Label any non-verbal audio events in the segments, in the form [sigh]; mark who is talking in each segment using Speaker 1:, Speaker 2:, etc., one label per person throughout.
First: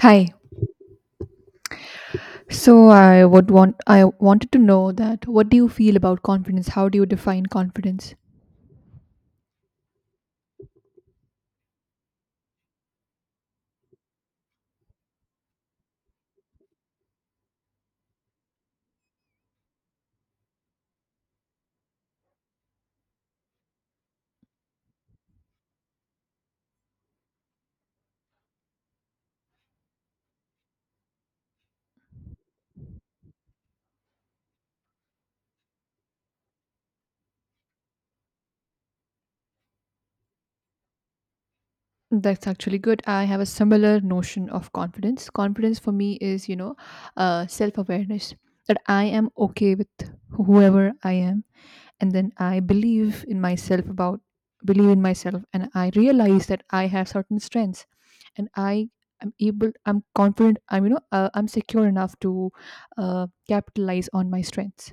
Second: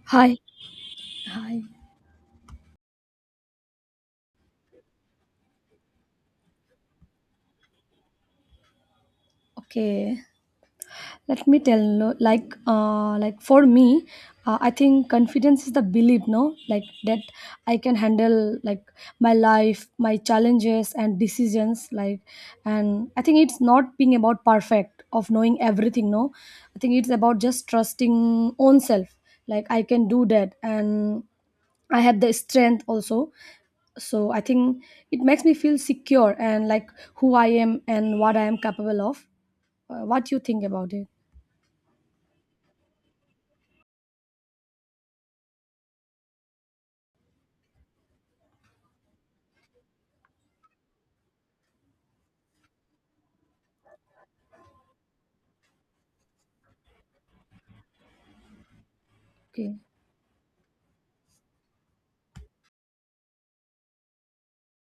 Speaker 1: Hi.
Speaker 2: Hi. Hi.
Speaker 1: So I wanted to know that what do you feel about confidence? How do you define confidence?
Speaker 2: Okay. Let me tell no, like for me, I think confidence is the belief, no? Like that I can handle like my life, my challenges and decisions like and I think it's not being about perfect of knowing everything, no? I think it's about just trusting own self. Like I can do that and I have the strength also. So I think it makes me feel secure and like who I am and what I am capable of. What you think about it?
Speaker 1: That's actually good. I have a similar notion of confidence. Confidence for me is, self-awareness that I am okay with whoever I am, and then I believe in myself, and I realize that I have certain strengths, and I am able.
Speaker 2: Okay,
Speaker 1: I'm confident. I'm I'm secure enough to capitalize on my strengths.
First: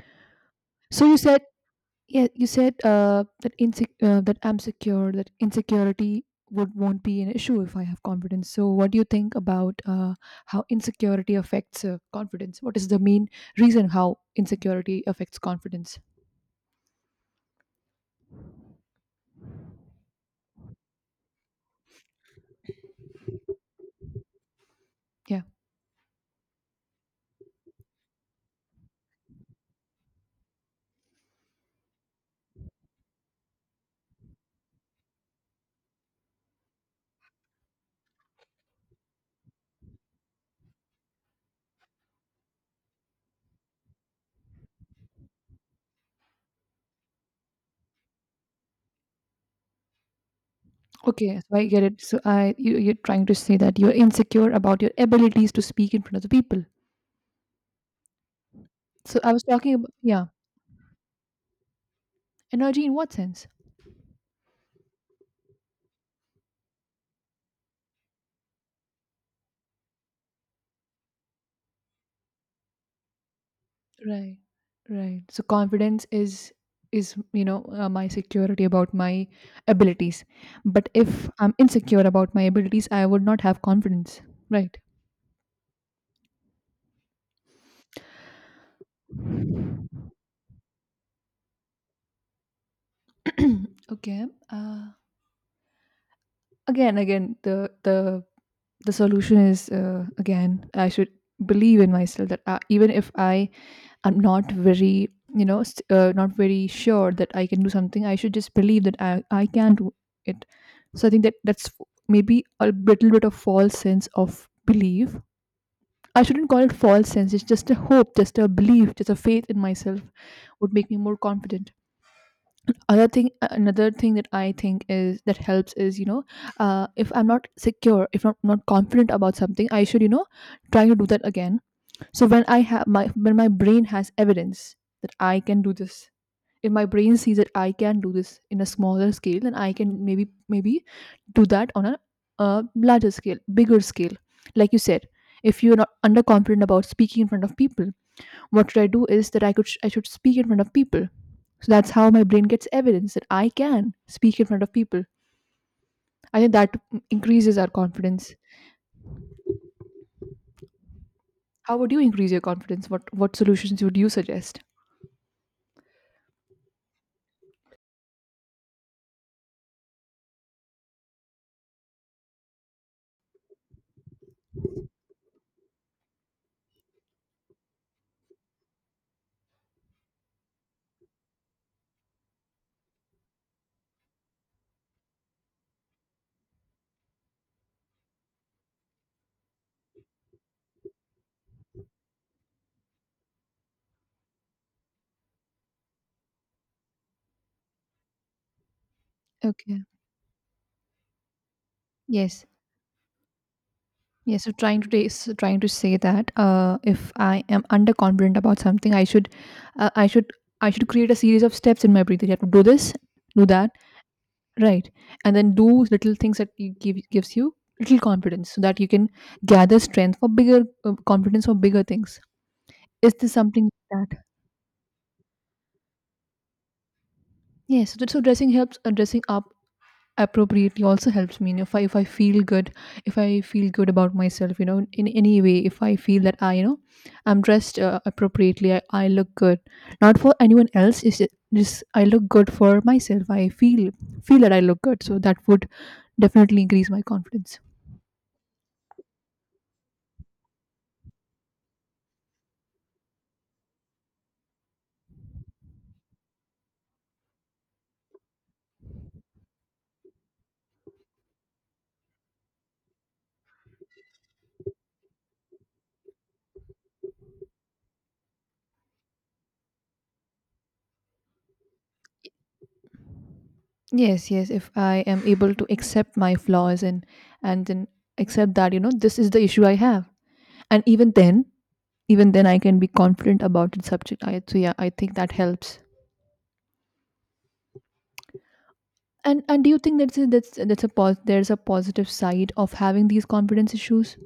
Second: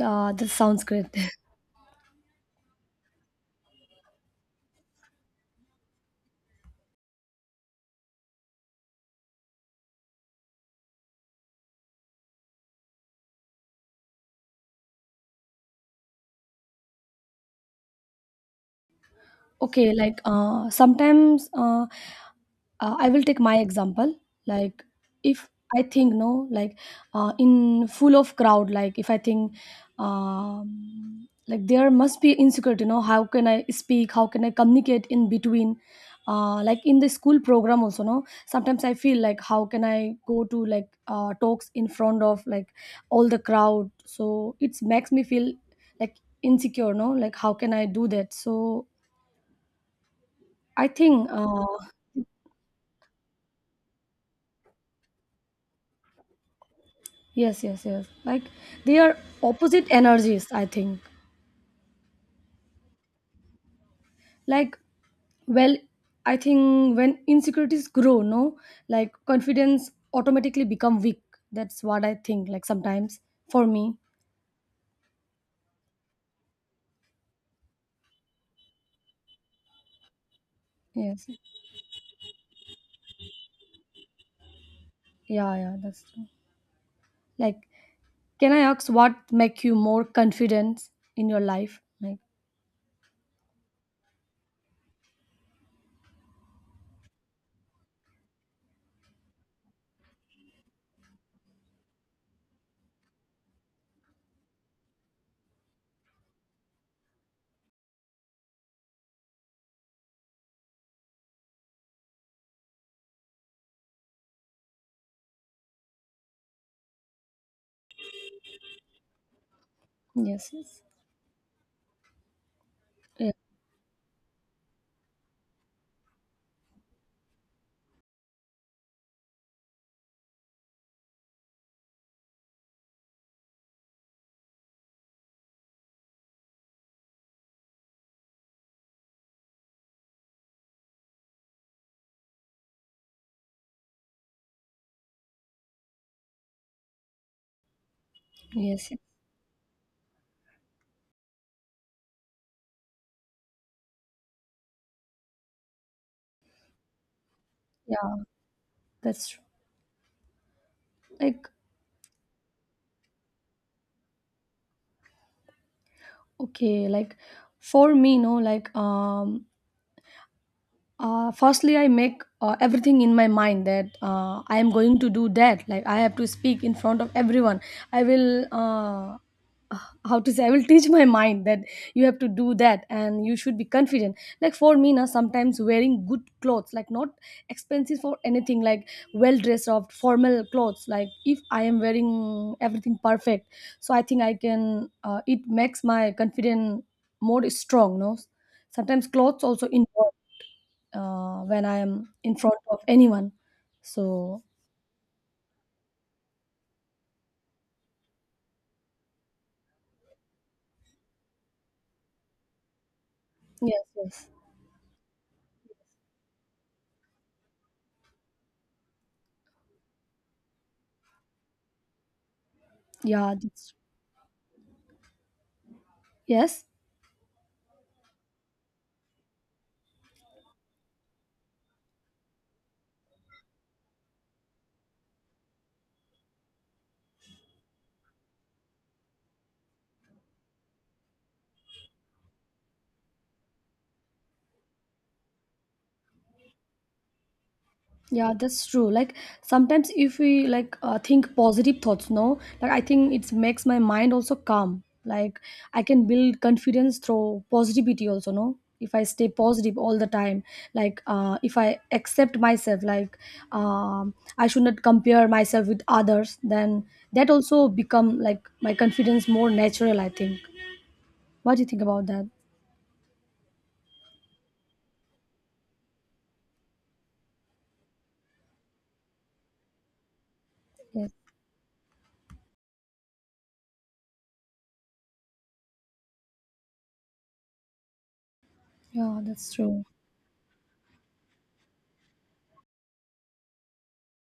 Speaker 2: that sounds great.
Speaker 1: So you said
Speaker 2: [laughs]
Speaker 1: Yeah, you said that that I'm secure, that insecurity would won't be an issue if I have confidence. So, what do you think about how insecurity affects confidence? What is the main reason how insecurity affects confidence?
Speaker 2: Okay, like sometimes I will take my example, like
Speaker 1: Yeah.
Speaker 2: if I think, no, like in full of crowd, like if I think, like there must be insecurity, you know, how can I speak, how can I communicate in between? Like in the school program also, no, sometimes I feel like how can I go to like talks in front of like all the crowd? So it makes me feel like insecure, no, like how can I do that? So I think,
Speaker 1: Okay, so I get it. So, you're trying to say that you're insecure about your abilities to speak in front of the people.
Speaker 2: yes, yes, yes. Like they are
Speaker 1: So, I was talking
Speaker 2: opposite
Speaker 1: about, yeah,
Speaker 2: energies, I think.
Speaker 1: energy in what sense?
Speaker 2: Like, well, I think when insecurities grow, no, like confidence automatically become weak. That's what I think, like sometimes for me.
Speaker 1: Right, right. So confidence is my security about my abilities. But
Speaker 2: Yes.
Speaker 1: if I'm insecure about my abilities, I would not have confidence. Right.
Speaker 2: Yeah, yeah, that's true. Like, can I ask what make you
Speaker 1: [clears throat]
Speaker 2: more confident in your life? Like,
Speaker 1: Okay. Again, the solution is, again, I should believe in myself that, even if I'm not very, you know, s not very sure that I can do something, I should just believe that I can do it. So I think that that's maybe a little bit of false sense of belief. I shouldn't call it false sense. It's just a hope, just a belief, just a faith in myself
Speaker 2: yes,
Speaker 1: would
Speaker 2: yes.
Speaker 1: make me more confident. Other thing,
Speaker 2: Yeah,
Speaker 1: another thing that I think is that helps is, you know, if I'm not secure, if I'm not confident about something, I should, you know, try to do that again, so when I have my when my brain has evidence that I can do this, if my brain sees that I can do this in a smaller scale, then I can maybe do that on a larger scale, bigger scale. Like you said, if you're not underconfident about speaking in front of people, what should I
Speaker 2: yes, yes.
Speaker 1: do is that I should speak in front of people. So that's how my brain gets evidence that I can speak in front of people. I think that increases our
Speaker 2: Yeah,
Speaker 1: confidence.
Speaker 2: that's true. Like,
Speaker 1: How would you increase your confidence? What solutions would you suggest?
Speaker 2: okay, like for me, no, like firstly I make everything in my mind that I am going to do that, like I have to speak in front of everyone. I will uh, how to say, I will teach my mind that you have to do that and you should be confident. Like for me now, sometimes wearing good clothes, like not expensive for anything, like well dressed up formal clothes, like if I am wearing everything perfect, so I think I can, it makes my confidence more strong, no, sometimes clothes also
Speaker 1: Okay.
Speaker 2: involve when I am in
Speaker 1: Yes.
Speaker 2: front of anyone. So
Speaker 1: Yes. So trying to trying to say that, if I am underconfident about something, uh, I should, I should create a series of steps in my breathing. I have to do this, do that.
Speaker 2: yes,
Speaker 1: Right. And then do little things that you give gives you little confidence so that you can gather strength for bigger, confidence for bigger things. Is this
Speaker 2: yeah,
Speaker 1: something
Speaker 2: that's,
Speaker 1: like that?
Speaker 2: yes,
Speaker 1: Yes. So, so dressing helps, dressing up appropriately also helps me. You know, if I feel good, if I feel good about myself, you know, in any way, if I feel that you know, I'm dressed, appropriately, I look good. Not for anyone else, is just I look good for myself. I feel feel that I look good. So that would definitely increase my confidence.
Speaker 2: yeah, that's true. Like sometimes if we like think positive thoughts, no, like I think it makes my mind also calm. Like I can build confidence through positivity also, no. If I stay positive all the time, like if I accept myself, like I should not compare myself with others, then that also become like my confidence more natural, I think. What do you think about that?
Speaker 1: Yes, yes. If I am able to accept my flaws and then accept that, you know, this is the issue I have. And even
Speaker 2: Yes.
Speaker 1: then, even then I can be confident about the subject. I so yeah, I think that helps.
Speaker 2: Yeah, that's
Speaker 1: And do you
Speaker 2: true.
Speaker 1: think that's a, that's a there's a positive side of having these confidence issues?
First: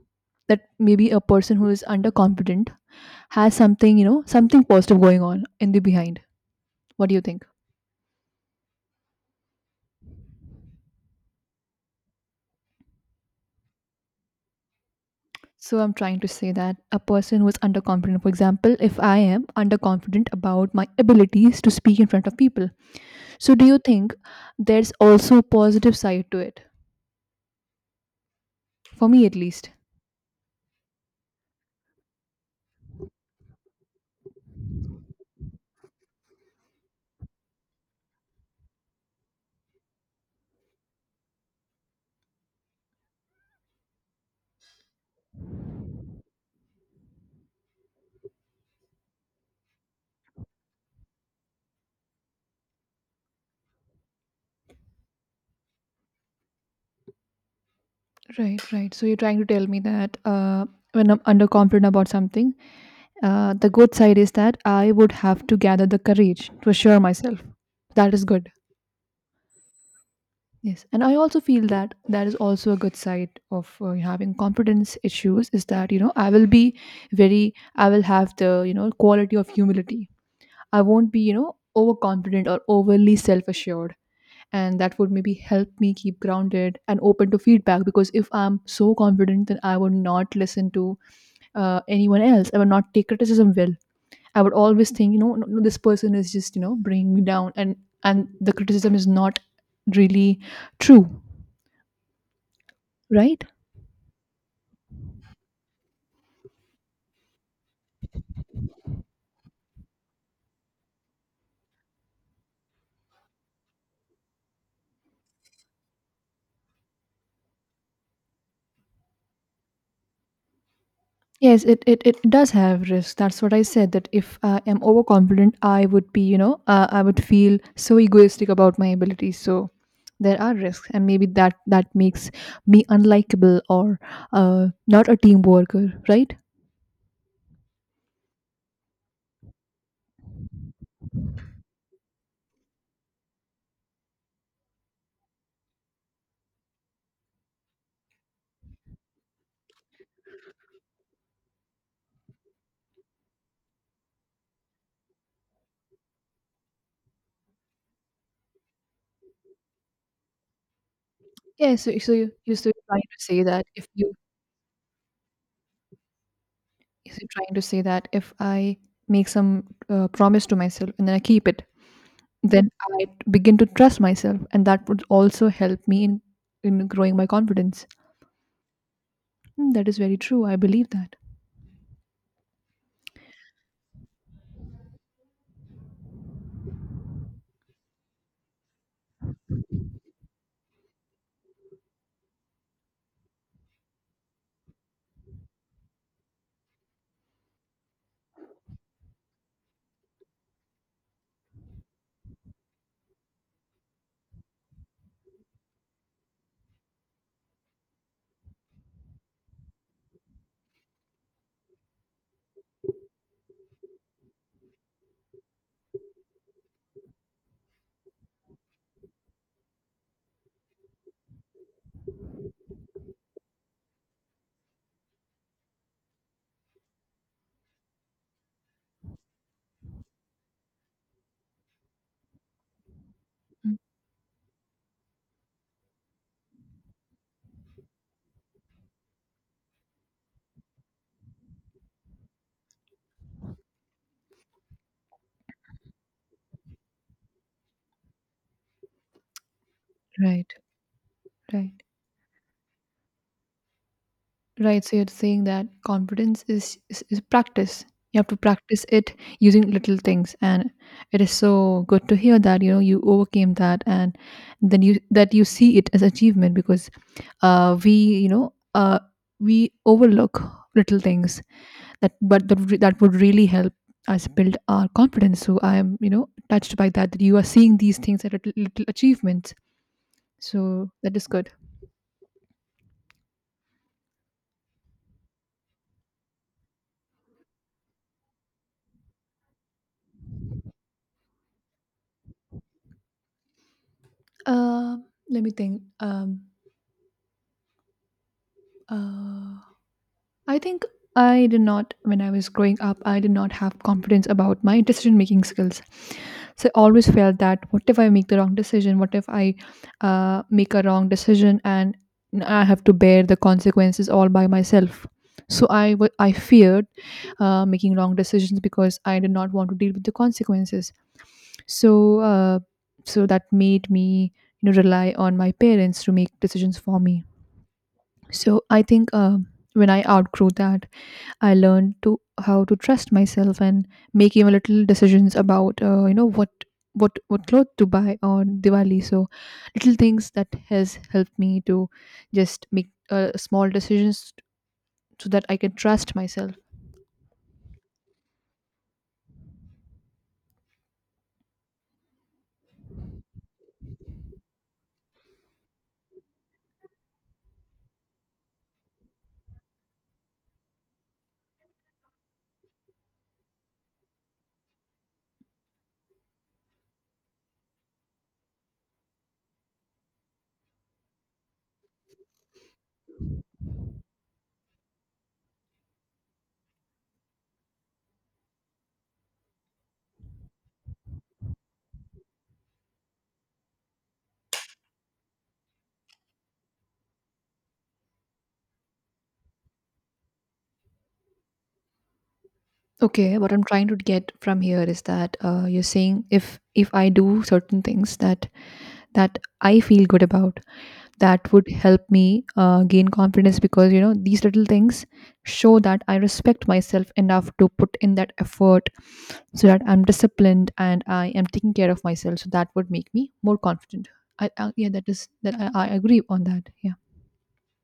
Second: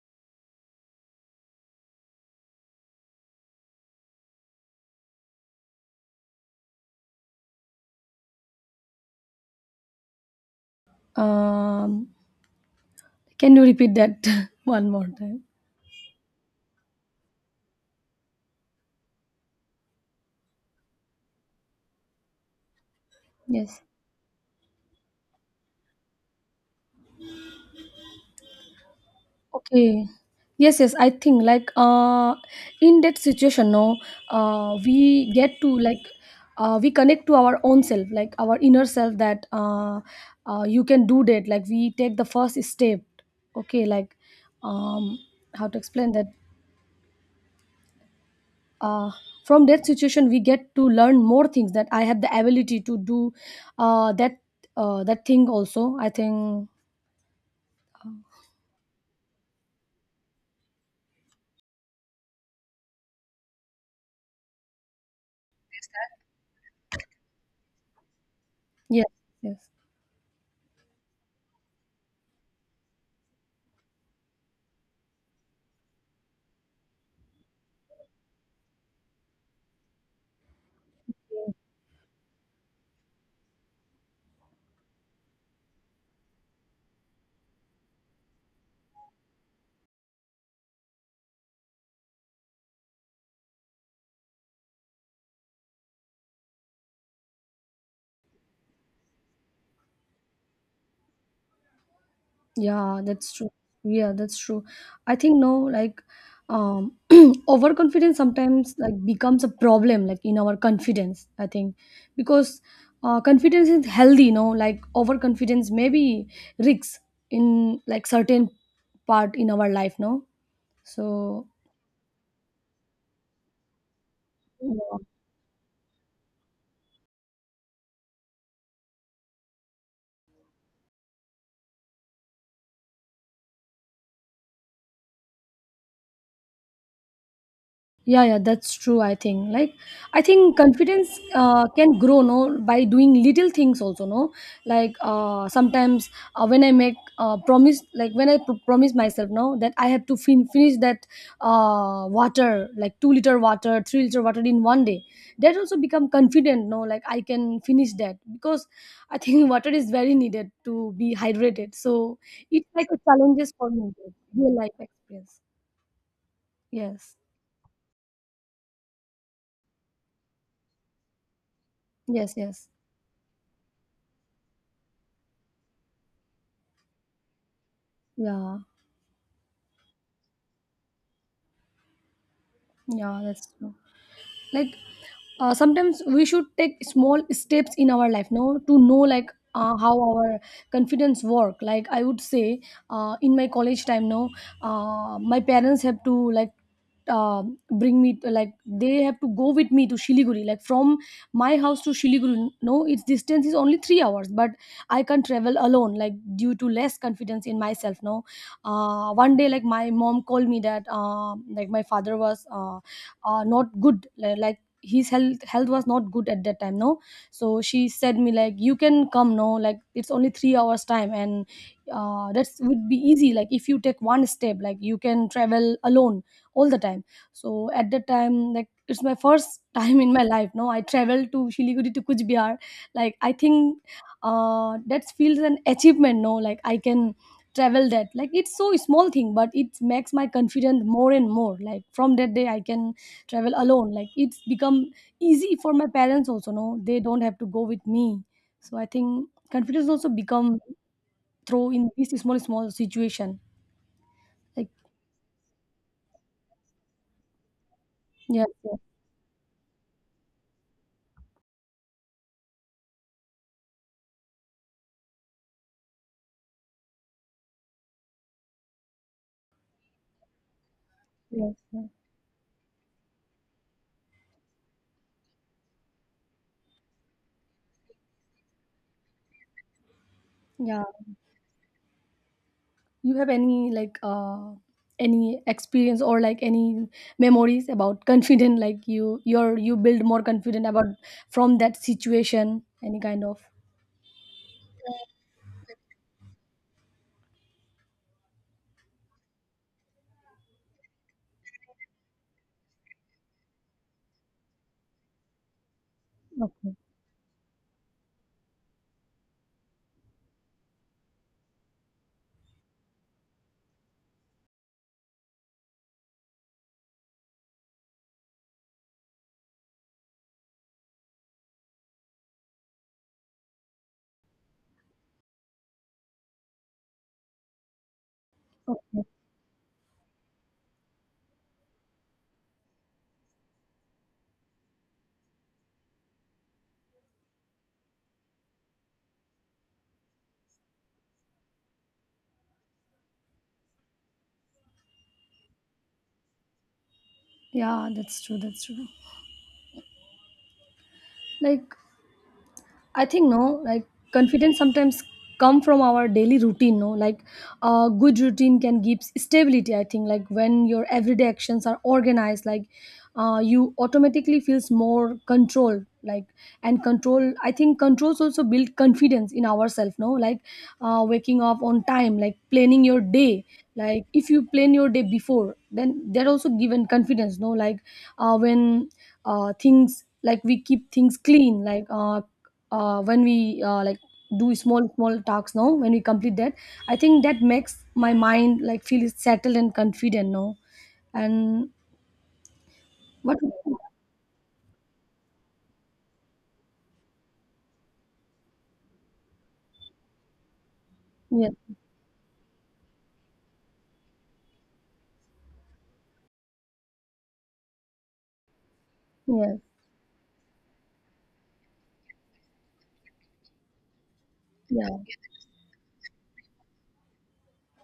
Speaker 1: That maybe a person who is underconfident has something, you know, something positive going on in the behind. What do you think?
Speaker 2: Um, can you repeat that [laughs] one more time?
Speaker 1: So I'm trying to say that a person who is underconfident, for example, if I am underconfident about my abilities to speak in front of people. So do you
Speaker 2: Yes.
Speaker 1: think there's also a positive side to it? For me at least.
Speaker 2: Okay. Yes, yes. I think like in that situation, no, we get to like we connect to our own self, like our inner self. That you can do that. Like we take the first step. Okay, like um, how to explain that? uh, from that situation we get to learn more things that I have the ability to do, that that thing also I think.
Speaker 1: Right, right. So you're trying to tell me that, when I'm underconfident about something, the good side is that I would have to gather the courage to assure myself. That is good.
Speaker 2: Yes, yes.
Speaker 1: Yes, and I also feel that that is also a good side of, having competence issues is that, you know, I will be very, I will have the, you know, quality of humility. I won't be, you know, overconfident or overly self-assured, and that would maybe help me keep grounded and open to feedback. Because if I'm so confident, then I would not listen to, anyone else. I would not take criticism well. I would always think, you know, "No, no, this person is just, you know, bringing me down, and the criticism is not really true."
Speaker 2: Yeah, that's
Speaker 1: Right.
Speaker 2: true. Yeah, that's true. I think, no, like um [clears throat] overconfidence sometimes like becomes a problem like in our confidence, I think, because confidence is healthy, you know, like overconfidence maybe risks in like certain part in our life, no, so.
Speaker 1: Yes, it does have risk. That's what I said. That if I am
Speaker 2: Yeah.
Speaker 1: overconfident, I would be, you know, I would feel so egoistic about my abilities. So there are risks, and maybe that that makes me unlikable or, not a team worker, right?
Speaker 2: Yeah, yeah, that's true. I think like, I think confidence can grow, no, by doing little things also, no, like sometimes when I make promise, like when I promise myself, no, that I have to finish that, water like 2-liter water 3-liter water in one day. That also become confident, no, like I can finish that, because I think [laughs] water is very needed to be hydrated,
Speaker 1: Yeah.
Speaker 2: so
Speaker 1: So you're
Speaker 2: it's
Speaker 1: still
Speaker 2: like a
Speaker 1: trying to say
Speaker 2: challenges
Speaker 1: that
Speaker 2: for
Speaker 1: if
Speaker 2: me,
Speaker 1: you—
Speaker 2: real life experience. Yes,
Speaker 1: so you're trying to say that if I make some, promise to myself and then I keep it,
Speaker 2: yes, yes.
Speaker 1: then I begin to trust myself, and that would also help me in growing my confidence.
Speaker 2: Yeah.
Speaker 1: Mm, that is very true. I believe that.
Speaker 2: Yeah, that's true. Like sometimes we should take small steps in our life, no, to know like how our confidence work. Like I would say in my college time, no, my parents have to like uh, bring me to, like they have to go with me to Shiliguri, like from my house to Shiliguri, no, its distance is only 3 hours, but I can't travel alone like due to less confidence in myself, no. One day like my mom called me that, like my father was not good, like his health was not good at that time, no. So she said me like you can come, no, like it's only 3 hours time, and that's would be easy, like if you take one step, like you can travel alone all the time. So at that time, like it's my first [laughs] time in my life, no, I traveled to Shiliguri to Kuch Bihar, like I
Speaker 1: Mm.
Speaker 2: think that feels an achievement, no, like I can travel that, like it's so small thing, but it makes my confidence more and more. Like from that day I can travel alone, like it's become easy for my parents also, no, they don't have to go with me. So I think confidence also
Speaker 1: Right,
Speaker 2: become through
Speaker 1: right,
Speaker 2: in this small small situation, like.
Speaker 1: right. So you're saying that confidence is, is practice. You have to
Speaker 2: Yes, yes.
Speaker 1: practice it using little things, and it is so good to hear that, you know, you overcame that, and then you see it as achievement because, we you know we overlook little things
Speaker 2: Yes, yes.
Speaker 1: that, that would really help us build our confidence. So I am, you know, touched by that, that you are seeing these things as little, little achievements.
Speaker 2: Yeah.
Speaker 1: So that is good.
Speaker 2: You have any like any experience or like any memories about confident, like you you build more confident about from that situation, any kind of?
Speaker 1: Let me think. Uh I think I did not, when I was growing up, I did not have confidence about my decision making skills. So
Speaker 2: Okay.
Speaker 1: I always felt, that what if I make the wrong decision? What if I, make a wrong decision and I have to bear the consequences all by myself? So I feared, making wrong decisions because I did not want to deal with the consequences. So uh, so that made me, you know, rely on my parents to make decisions for me. So I
Speaker 2: Okay.
Speaker 1: think, when I outgrew that, I learned to how to trust myself and make even little decisions about, you know, what clothes to buy on Diwali. So little things that has helped me to just make, small decisions so that I can trust myself.
Speaker 2: Yeah, that's true, that's true. Like I think, no, like confidence sometimes come from our daily routine, no? Like a good routine can give stability, I think. Like when your everyday actions are organized, like you automatically feels more control, like, and control, I think controls also build confidence in ourselves, no, like waking up on time, like planning your day, like if you plan your day before, then that also given confidence, no, like when things like we keep things clean, like when we like do small small talks, now when we complete that I think that makes my mind like feel settled and confident now, and.
Speaker 1: Okay,
Speaker 2: What?
Speaker 1: what I'm trying to get from here is that, you're saying if I do certain things that that I feel good about,
Speaker 2: Yeah,
Speaker 1: that would help me, gain confidence because, you know, these little things show that I respect myself enough to put in that effort,
Speaker 2: yeah,
Speaker 1: so that I'm disciplined and I am taking care of myself, so that would make me more confident. I
Speaker 2: yeah,
Speaker 1: yeah, that is that I agree on that, yeah.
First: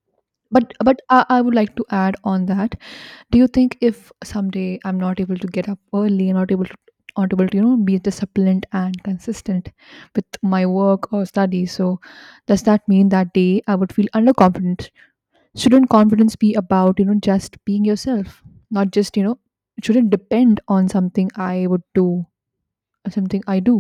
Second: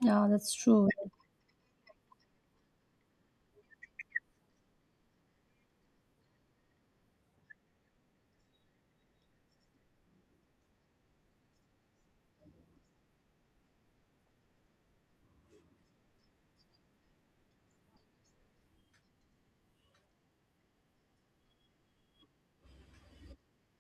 Speaker 2: yeah, that's
Speaker 1: but
Speaker 2: true.
Speaker 1: but I would like to add on that: do you think if someday I'm not able to get up early, not able to, you know, be disciplined and consistent with my work or study, so does that mean that day I would feel underconfident? Shouldn't confidence be about, you know, just being yourself, not just, you know, it shouldn't depend on something I would do or something I do?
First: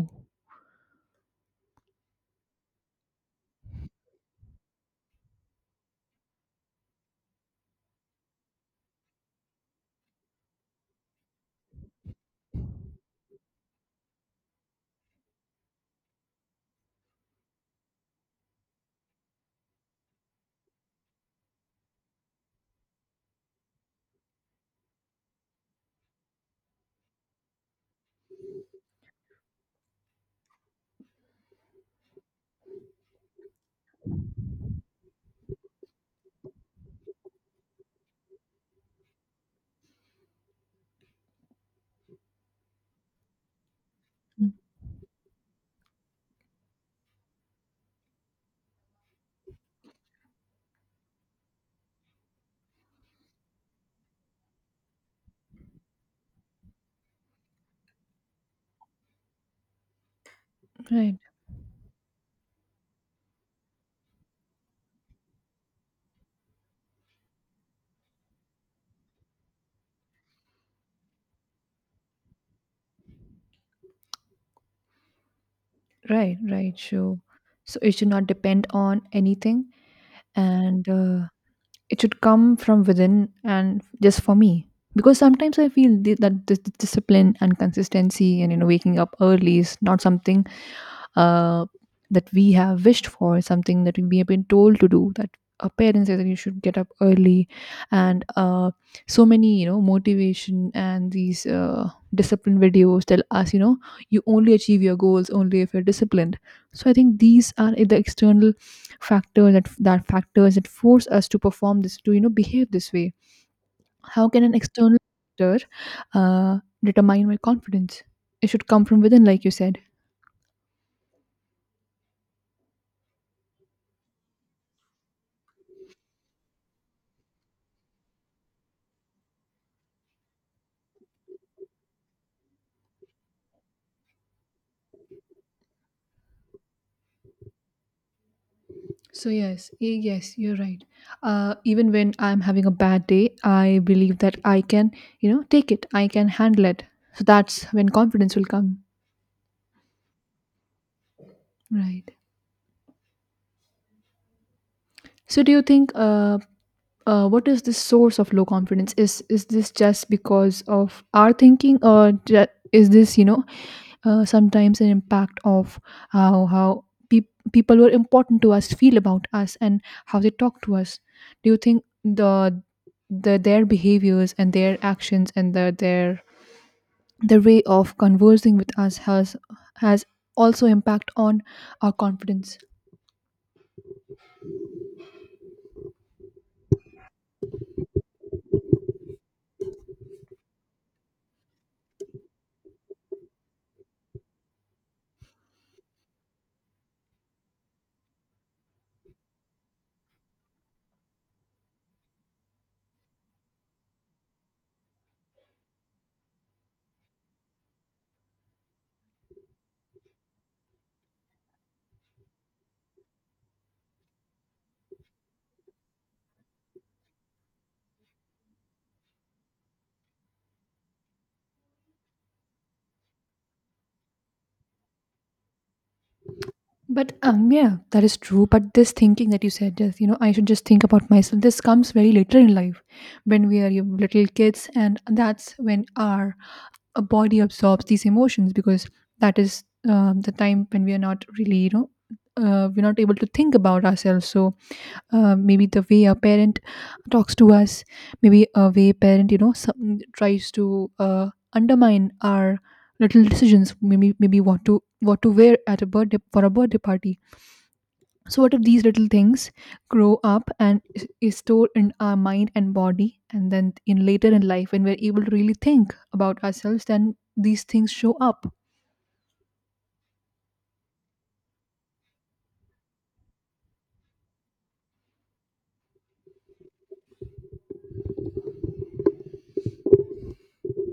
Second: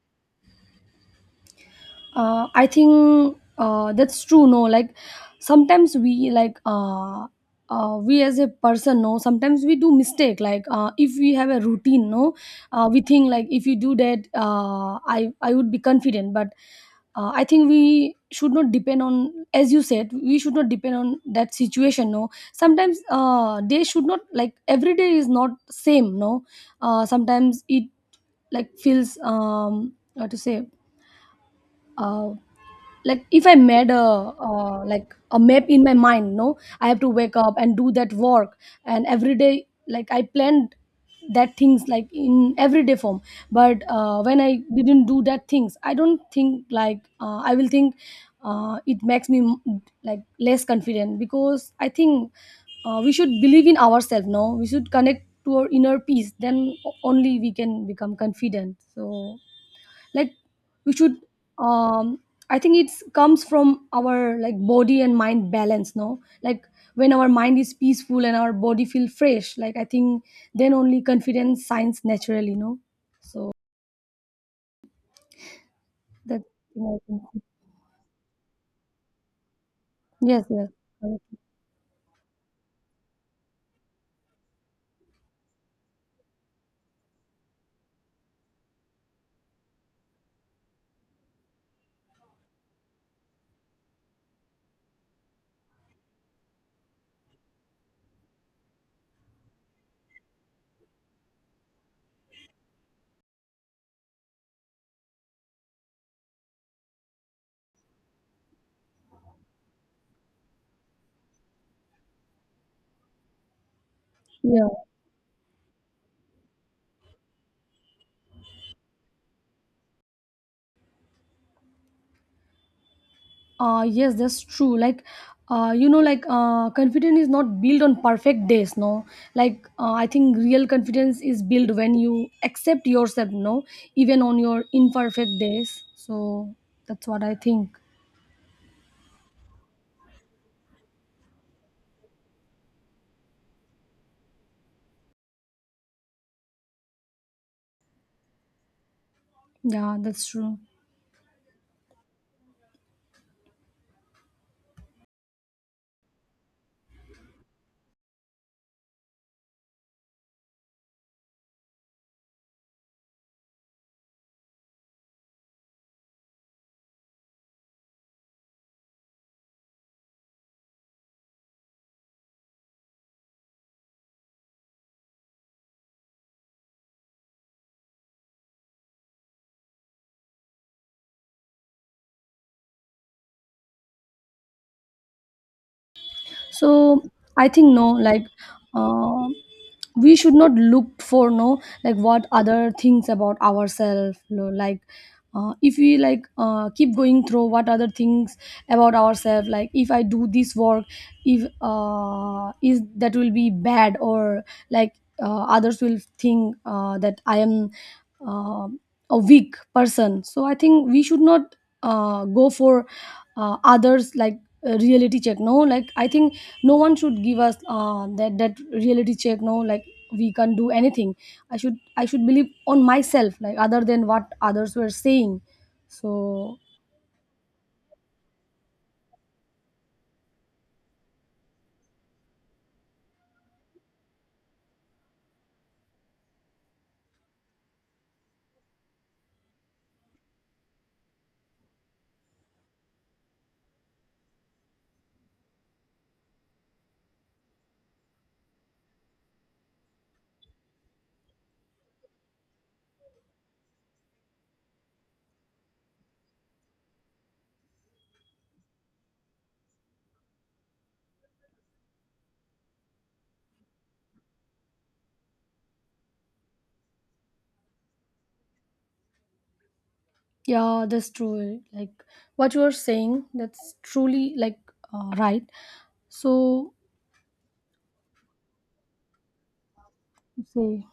Speaker 2: I think that's true, no, like sometimes we like we as a person, no, sometimes we do mistake, like if we have a routine, no, we think like if you do that, I would be confident, but I think we should not depend on, as you said, we should not depend on that situation, no. Sometimes they should not, like every day is not same, no, sometimes it like feels how to say, uh, like if I made a, like a map in my mind, no, I have to wake up and do that work, and every day like I planned that things like in everyday form, but when I
Speaker 1: Mm,
Speaker 2: didn't do that things, I don't think like I will think it makes me like less confident, because I think we should believe in ourselves, no, we should connect to our inner peace, then only we can become confident. So like we should
Speaker 1: right,
Speaker 2: um I think it's comes from our like body and mind balance, no, like when our mind is peaceful and our body feel fresh, like I think then only confidence signs naturally, no, so
Speaker 1: right,
Speaker 2: that,
Speaker 1: right.
Speaker 2: you know, I
Speaker 1: So
Speaker 2: think.
Speaker 1: so it should not depend on anything
Speaker 2: Yes, yes.
Speaker 1: and,
Speaker 2: Correct.
Speaker 1: it should come from within and just for me, because sometimes I feel that this discipline and consistency and, you know, waking up early is not something, uh, that we have wished for, something that we have been told to do, that our parents say that you should get up early, and, so many, you know, motivation and these, discipline videos tell us, you know, you only achieve your goals only if you're disciplined. So I think these are the external factors, that factors that force us to perform this, to, you know, behave this way. How can an
Speaker 2: Yeah.
Speaker 1: external factor, uh, determine my confidence? It should come from within, like you said.
Speaker 2: Yes, that's true. Like, you know, like confidence is not built on perfect days. No, like I think real confidence is built when you accept yourself. No, even on your imperfect days. So that's what I think.
Speaker 1: So yes, yes, you're right. Uh, even when I'm having a bad day, I believe that I can, you know, take it, I can handle it, so that's when confidence will come.
Speaker 2: Yeah, that's true.
Speaker 1: Right. So do you think what is the source of low confidence? Is this just because of our thinking is this, sometimes an impact of how people who are important to us feel about us, and how they talk to us? Do you think the their behaviors and their actions and their way of conversing with us has has also impact on our confidence?
Speaker 2: So I think, no, like uh, we should not look for, no, like what other things about ourselves, no, like if we like keep going through what other things about ourselves, like if I do this work, if is that will be bad, or like others will think that I am uh, a weak person. So I think we should not go for others like reality check, no, like I think no one should give us that reality check, no, like we can't do anything. I should believe on myself, like other than what others were saying. So
Speaker 1: But yeah, that is true. But this thinking that you said, just you know, I should just think about myself, this comes very later in life, when we are, you know, little kids, and that's when our body absorbs these emotions, because that is, the time when we are not really, you know, we're not able to think about ourselves. So maybe the way a parent talks to us, maybe a way a parent, you know, some, tries to undermine our little decisions. Maybe what to wear at a birthday for a birthday party. So what if these little things grow up and is stored in our mind and body, and then in later in life, when we're able to really think about ourselves, then these things show up.
Speaker 2: yeah, that's true. Like what you are saying, that's truly like, right. So say,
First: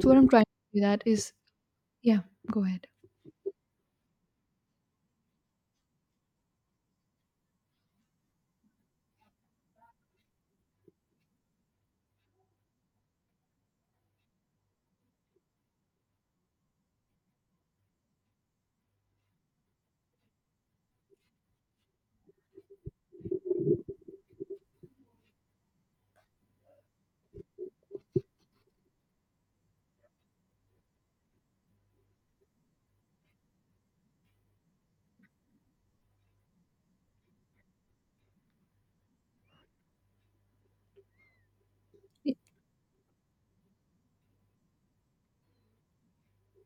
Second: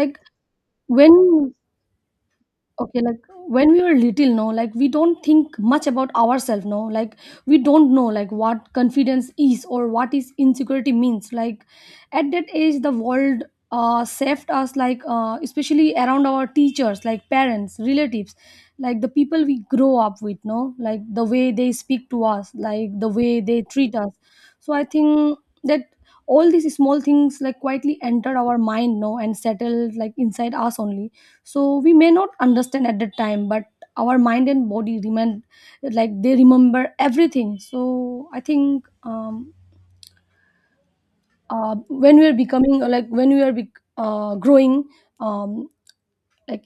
Speaker 1: So what I'm trying to do that is,
Speaker 2: when,
Speaker 1: yeah, go ahead.
Speaker 2: okay, like when we were little, no, like we don't think much about ourselves, no, like we don't know like what confidence is or what is insecurity means. Like at that age, the world saved us, like especially around our teachers, like parents, relatives, like the people we grow up with, no, like the way they speak to us, like the way they treat us. So I think that all these small things like quietly entered our mind, no, and settled like inside us only, so we may not understand at that time, but our mind and body remain, like they remember everything. So I think when we are
Speaker 1: Y-
Speaker 2: becoming, like when we are growing, um, like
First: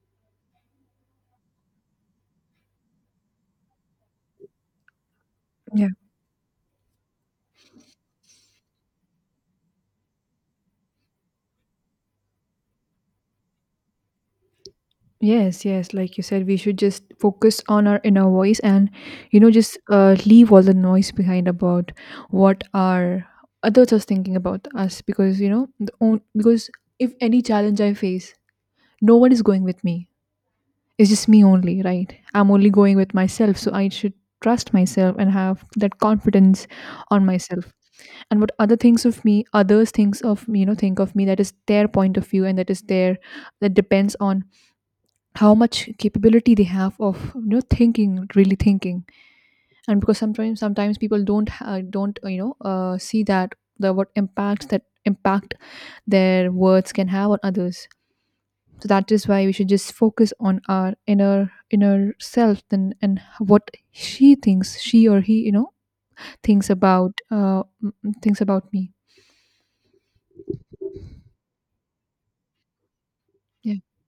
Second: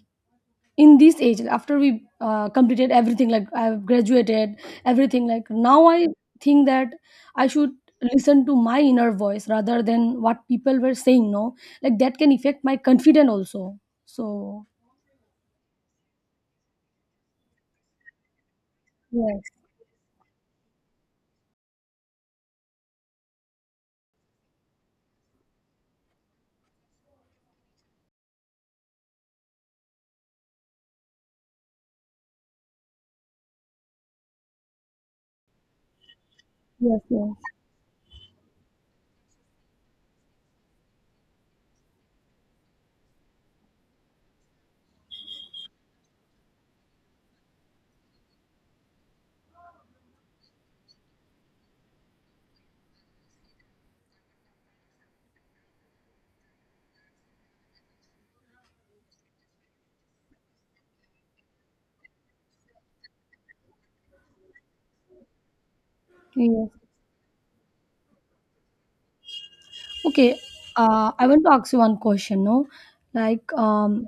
Speaker 2: in this age after we completed everything, like I have graduated everything, like now
Speaker 1: Yeah.
Speaker 2: I think that I should listen to my inner voice rather than what people were saying, no, like that can affect my confidence also, so
Speaker 1: Yes, yes. Like you said, we should just focus on our inner voice and, you
Speaker 2: yes.
Speaker 1: know, just leave all the noise behind about what our others are thinking about us, because, you know, the own, because if any challenge I face, no one is going with me. It's just me only, right? I'm only going with myself. So I should trust myself and have that confidence
Speaker 2: yes
Speaker 1: on
Speaker 2: yes
Speaker 1: myself. And what other things of me others thinks of me, you know, think of me, that is their point of view, and that is their, that depends on how much capability they have of, you know, thinking, really thinking. And because sometimes people don't don't you know see that the what impacts that impact their words can have on others. So that is why we should just focus on our inner self and what she thinks, she or he, you know,
Speaker 2: yes
Speaker 1: thinks about uh m- thinks about me.
Speaker 2: Okay, I want to ask you one question. No, like,
Speaker 1: Yeah.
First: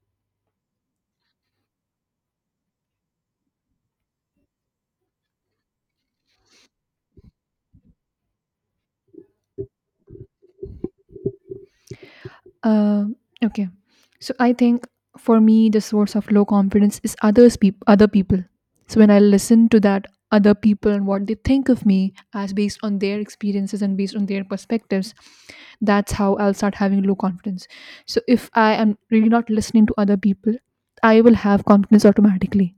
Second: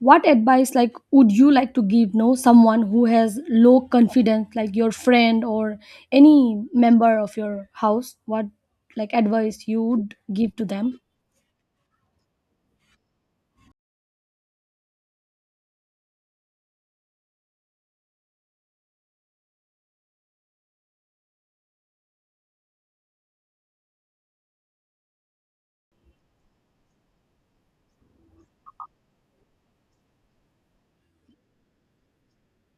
Speaker 2: what advice like would you like to give? No, someone who has low confidence, like your friend or any member of your house. What like advice you would give to them?
Speaker 1: Um, okay. So I think for me the source of low confidence is other people. So when I listen to that other people and what they think of me as based on their experiences and based on their perspectives, that's how I'll start having low confidence. So if I am really not listening to other people, I will have confidence automatically.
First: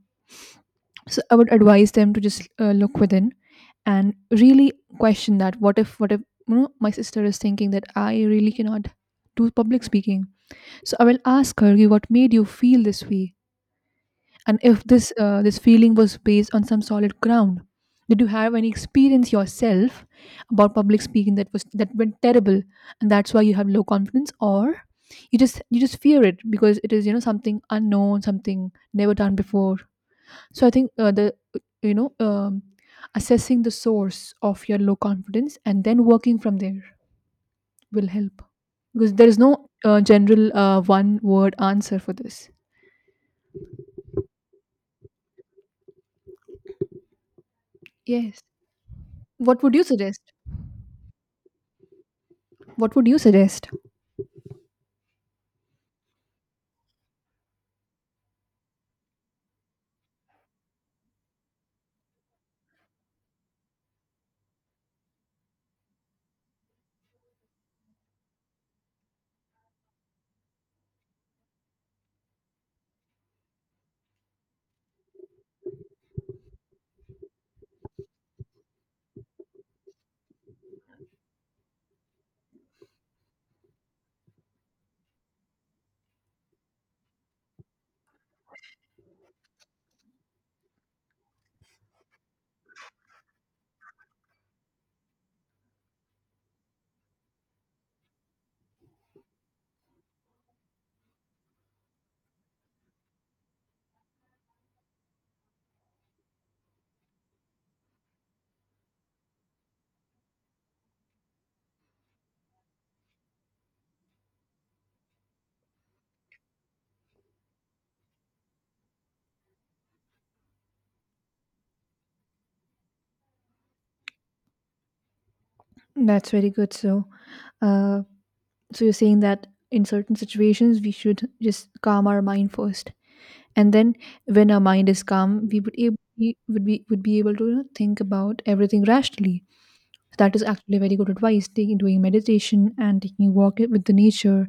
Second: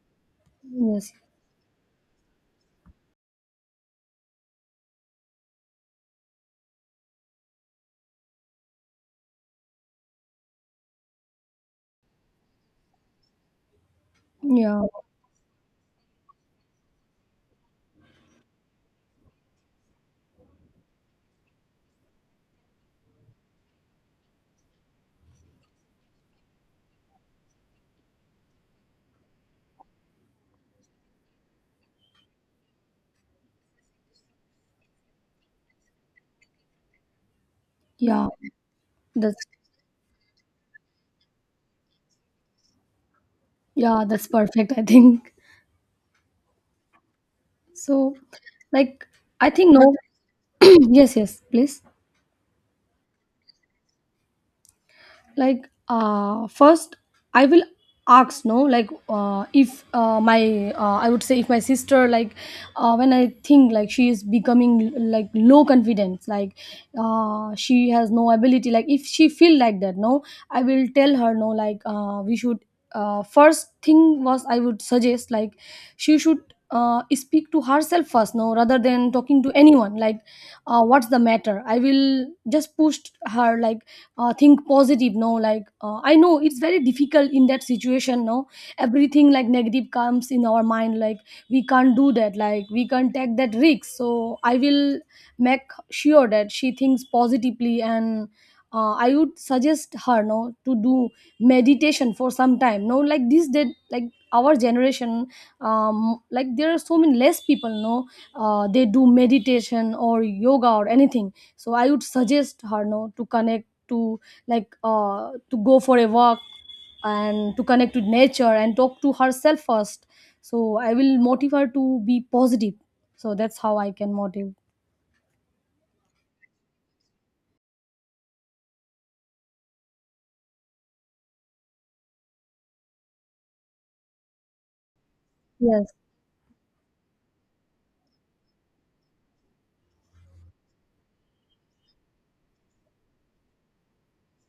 Speaker 2: Yes.
Speaker 1: So I would advise them to just look within and really question that, what if you know my sister is thinking that I really cannot do public speaking. So I will ask her, what made you feel this way? And
Speaker 2: Yeah.
Speaker 1: if this this feeling was based on some solid ground, did you have any experience yourself about public speaking that was that went terrible, and that's why you have low confidence? Or you just fear it because it is, you know, something unknown, something never done before." So I think the, you know, assessing the source of your low confidence and then working from there will
Speaker 2: Yeah.
Speaker 1: help, because there is
Speaker 2: That's
Speaker 1: no general one word answer for this.
Speaker 2: yeah. That's perfect. I think so.
Speaker 1: Yes.
Speaker 2: Like, I
Speaker 1: What
Speaker 2: think
Speaker 1: would you
Speaker 2: no.
Speaker 1: suggest?
Speaker 2: [clears throat] Yes. Yes. Please.
Speaker 1: What would you suggest?
Speaker 2: Like first I will ask, no, like if my I would say if my sister, like when I think like she is becoming like low confidence, like she has no ability, like if she feel like that, no, I will tell her, no, like we should, first thing was I would suggest like she should speak to herself first, no, rather than talking to anyone, like what's the matter. I will just push her like, think positive, no, like I know it's very difficult in that situation, no, everything like negative comes in our mind, like we can't do that, like we can't take that risk. So I will make sure that she thinks positively, and I would suggest her, no, to do meditation for some time, no, like this that, like our generation, like there are so many less people, no, they do meditation or yoga or anything, so I would suggest her, no, to connect to, like to go for a walk and to connect with nature and talk to herself first. So I will motivate her to be positive. So that's how I can motivate.
Speaker 1: That's very good. So, uh, so you're saying that in certain situations we should just calm our mind first, and then when our mind is calm, we would
Speaker 2: Yes.
Speaker 1: able, we would be able to, you know, think about everything rationally. That is actually very good advice. Taking, doing meditation, and taking a walk with the nature,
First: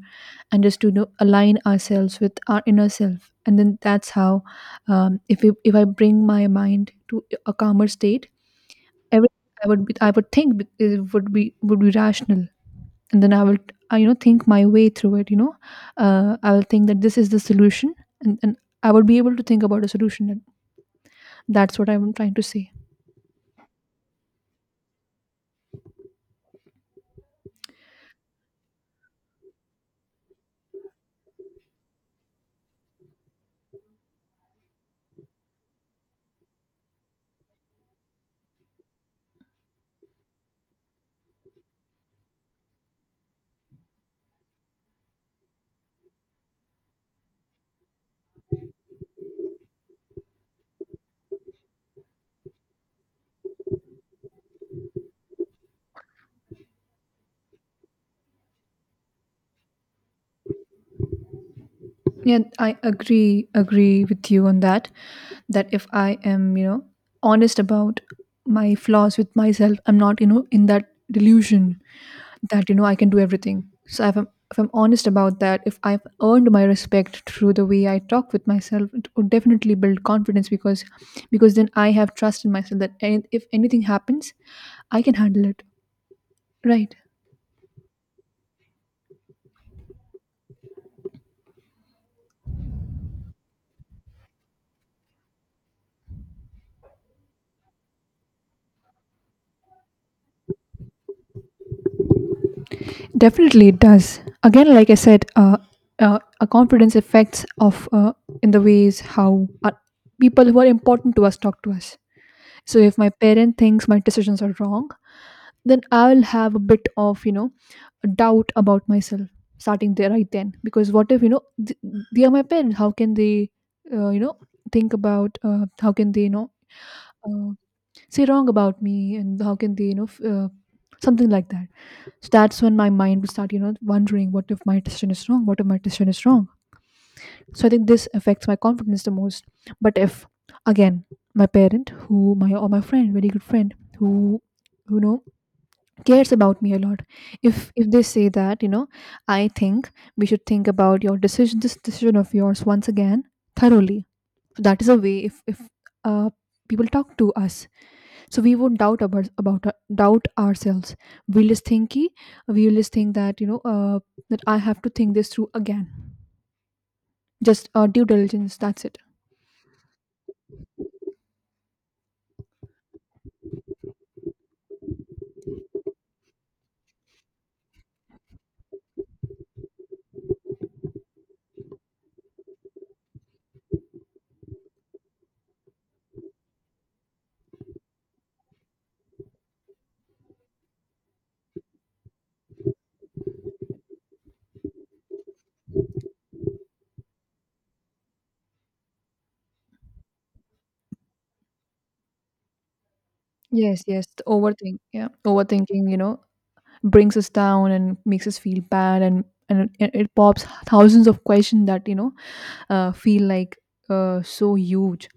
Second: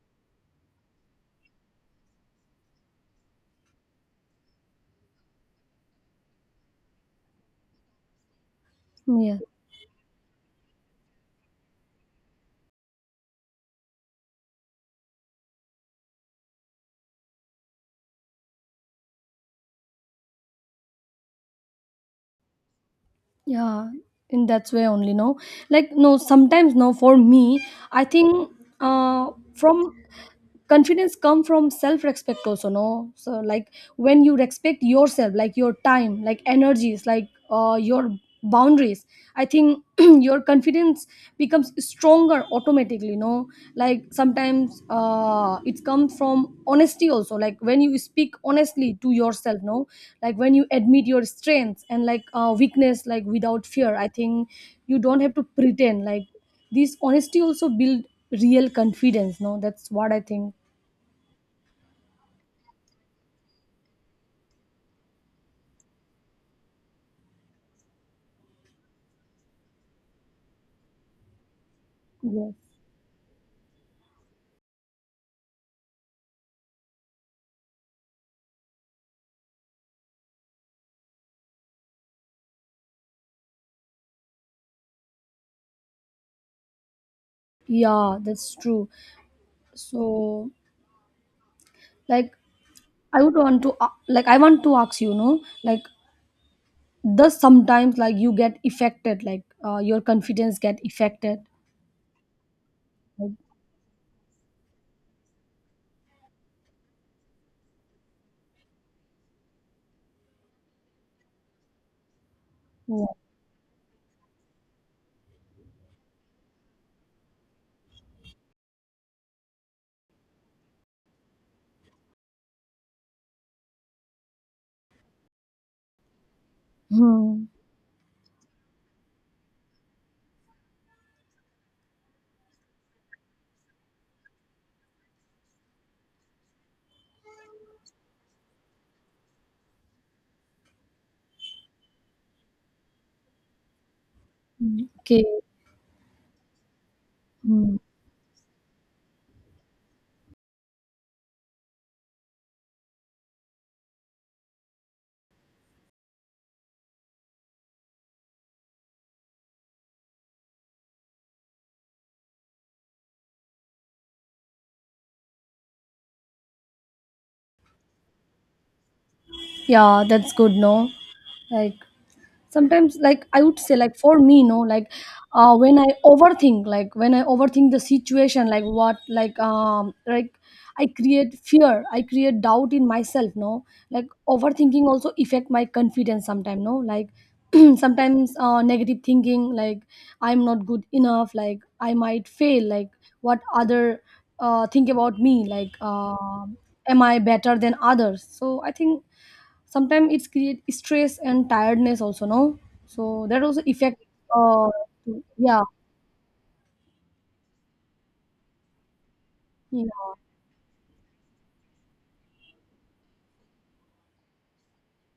Speaker 1: and just to, you know, align ourselves with our inner self. And then that's how, if we, if I bring my mind to a calmer state, everything,
Speaker 2: Yeah.
Speaker 1: I would be, I would it would be rational, and then I will, I, you know, think my way through it. You know, I will think that this is the solution, and I would be able to think about a solution. That's what I'm trying to say.
Speaker 2: Yeah, in that way only, no, like no, sometimes, no, for me I think uh from confidence come from self respect also, no, so like when you respect yourself, like your time, like energies, like your boundaries, I think [clears throat] your confidence becomes stronger automatically, no, like sometimes it comes from honesty also, like when you speak honestly to yourself, no, like when you admit your strengths and like weakness like without fear. I think you don't have to pretend, like this honesty also build real confidence, no, that's what I think.
Speaker 1: Yeah, I agree with you on that. That if I am, you know, honest about my flaws with myself, I'm not, you know, in that delusion
Speaker 2: Yes.
Speaker 1: that you know I can do everything. So if I'm honest about that, if I've earned my respect through the way I talk with myself, it would definitely build confidence, because then I have trust in myself that, if anything happens, I can handle it. Right.
Speaker 2: Yeah, that's true. So, like, I would want to, like, I want to ask you, you know, like, does sometimes like you get affected, like, your confidence get affected? Like,
Speaker 1: Definitely, it does. Again, like I said, a confidence affects of in the ways how people who are important to us talk to us. So if
Speaker 2: yeah.
Speaker 1: my parent thinks my decisions are wrong, then I will have a bit of, you know, doubt about myself starting there right then. Because what if, you know, they are my parents, how can they you know think about how can they, you know,
Speaker 2: Hmm.
Speaker 1: uh, say wrong about me? And how can they, you know, something like that? So that's when my mind would start, you know, wondering, what if my decision is wrong? So I think this affects my confidence the most. But if, again, my parent who my or my friend, very good friend, who, you know,
Speaker 2: Okay.
Speaker 1: cares about me a lot, if
Speaker 2: Hmm.
Speaker 1: they say that, you know, I think we should think about your decision this decision of yours once again, thoroughly. So that is a way. If uh, people talk to us, so we won't doubt about doubt ourselves. we'll just think ki- we'll just think that, you know, that I have to think this through again, just due diligence, that's it.
Speaker 2: Yeah, that's good, no? Like, sometimes like I would say, like for me, no, like when I overthink, like when I overthink the situation, like what, I create fear, I create doubt in myself, no, like overthinking also affect my confidence sometimes, no, like [clears throat] sometimes negative thinking, like I'm not good enough, like I might fail, like what other think about me, like am I better than others. So I think sometimes it's create stress and tiredness also, no, so that also
Speaker 1: Yes,
Speaker 2: affect.
Speaker 1: yes, the
Speaker 2: uh
Speaker 1: overthink yeah
Speaker 2: yeah.
Speaker 1: overthinking, you know, brings us down and makes us feel bad, and it,
Speaker 2: Yeah.
Speaker 1: it pops thousands of questions that, you know, feel like so huge.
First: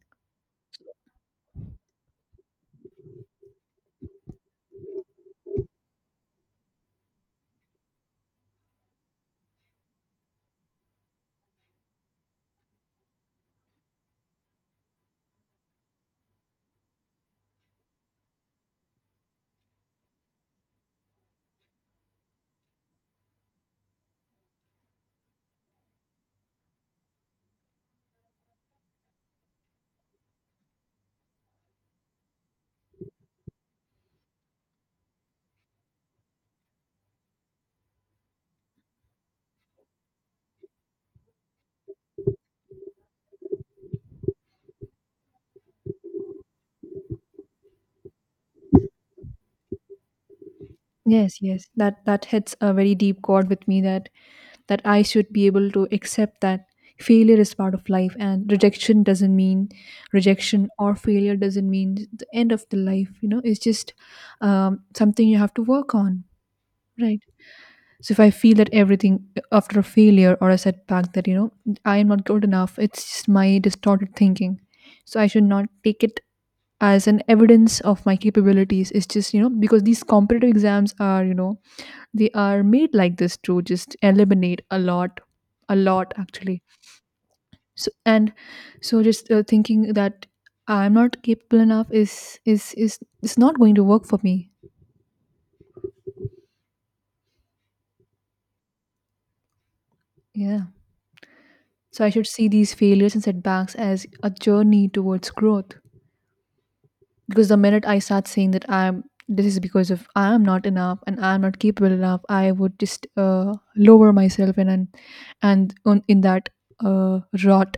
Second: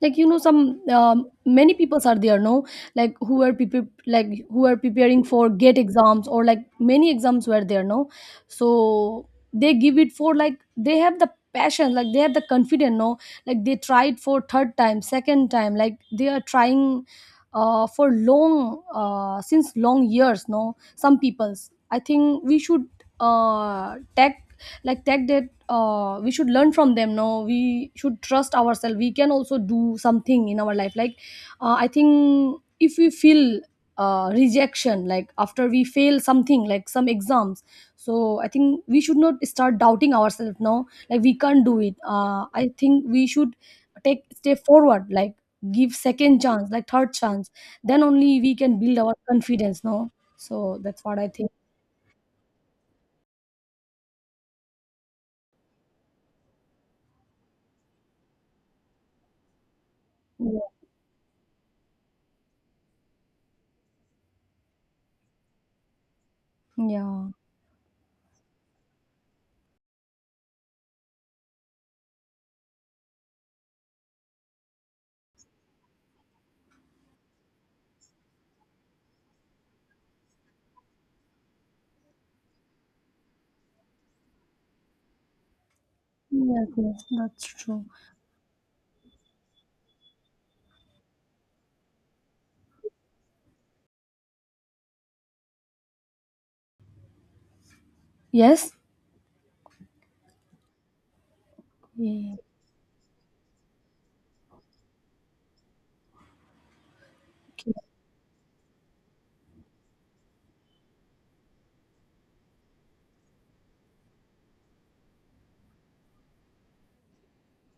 Speaker 2: Like you know some, many peoples are there, no, like who are people, like who are preparing for gate exams or like many exams were there, no, so they give it for, like they have the passion, like they have the confidence, no, like they tried for third time, second time, like they are trying for long, since long years, no, some peoples, I think we should take, like tech did we should learn from them, no, we should trust ourselves, we can also do something in our life, like I think if we feel rejection, like after we fail something like some exams, so I think we should not start doubting ourselves, no, like we can't do it. I think we should take step forward, like give second chance, like third chance, then only we can build our confidence, no, so that's what I
Speaker 1: Yes,
Speaker 2: think.
Speaker 1: yes. That that hits a very deep chord with me, that that I should be able to accept that failure is part of life, and
Speaker 2: Yeah.
Speaker 1: rejection or failure doesn't mean the end of the life, you know. It's just something you have to work on, right?
Speaker 2: Yeah.
Speaker 1: So if I feel that, everything after a failure or a setback that, you know, I am not good enough, it's just my distorted thinking. So I should not take it as an evidence of my capabilities. It's just, you know, because these competitive exams are, you know, they are made like this to just eliminate a lot, a lot actually.
Speaker 2: Yes, yes, that's true.
Speaker 1: So and so just thinking that I'm not capable enough is is not going to work for me.
Speaker 2: Yes.
Speaker 1: Yeah. So I should
Speaker 2: Yeah,
Speaker 1: see these failures and setbacks as a journey towards growth, because the minute I start saying that I'm, this is because of I am not enough and I'm not capable enough, I would just lower myself, and and on, in that uh, rot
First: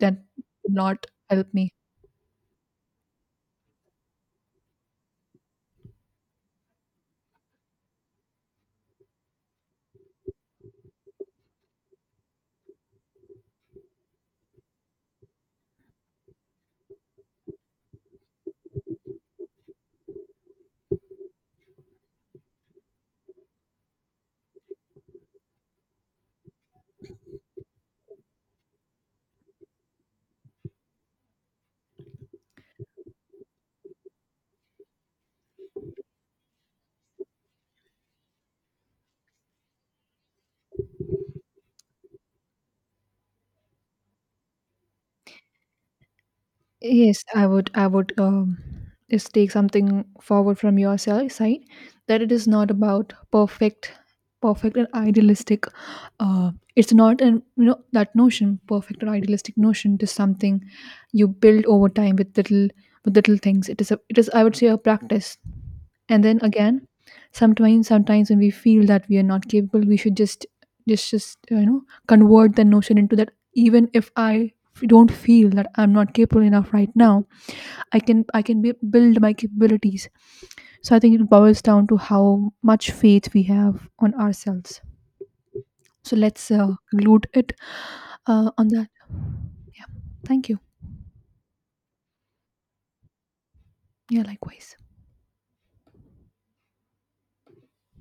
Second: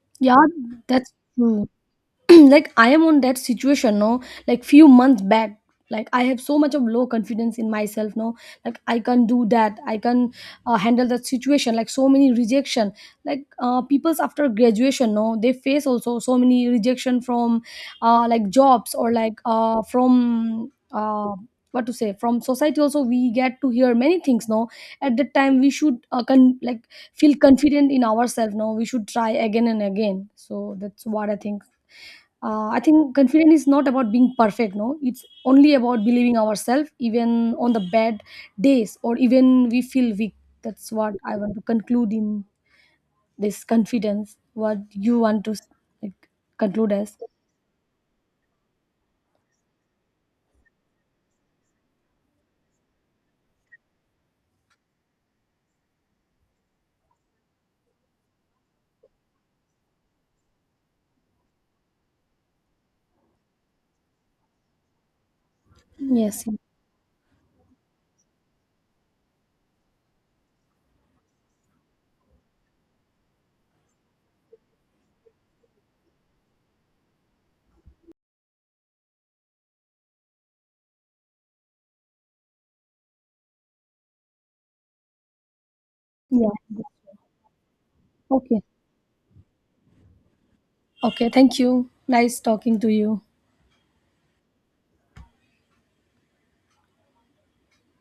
Speaker 1: that
Speaker 2: yeah,
Speaker 1: would not
Speaker 2: that's
Speaker 1: help
Speaker 2: true.
Speaker 1: me.
Speaker 2: [clears throat] Like I am on that situation, no, like few months back, like I have so much of low confidence in myself, no, like I can do that, I can handle that situation, like so many rejection, like people's after graduation, no, they face also so many rejection from, like jobs or like from uh, what to say, from society also we get to hear many things, no, at that time we should like feel confident in ourselves, no, we should try again and again. So that's what I think. I think confidence is not about being perfect, no, it's only about believing ourselves even on the bad days or even we feel weak. That's what I want to conclude in this confidence. What you want to, like, conclude as?
Speaker 1: Yes, I would. I would just take something forward from your side, that it is not about perfect and idealistic. It's not an, you know, that notion, perfect or idealistic notion. It is something you build over time with little things. It is a, it is, I would say, a practice. And then
Speaker 2: Yes.
Speaker 1: again, sometimes when we feel that we are not capable, we should just you know, convert the notion into that. Even if I don't feel that I'm not capable enough right now, I can, b- build my capabilities. So I think it boils down to how much faith we have on ourselves. So let's
Speaker 2: Yeah.
Speaker 1: conclude it
Speaker 2: Okay.
Speaker 1: on that. Yeah. Thank you.
Speaker 2: Okay, thank you. Nice talking to you.
Speaker 1: Yeah, likewise.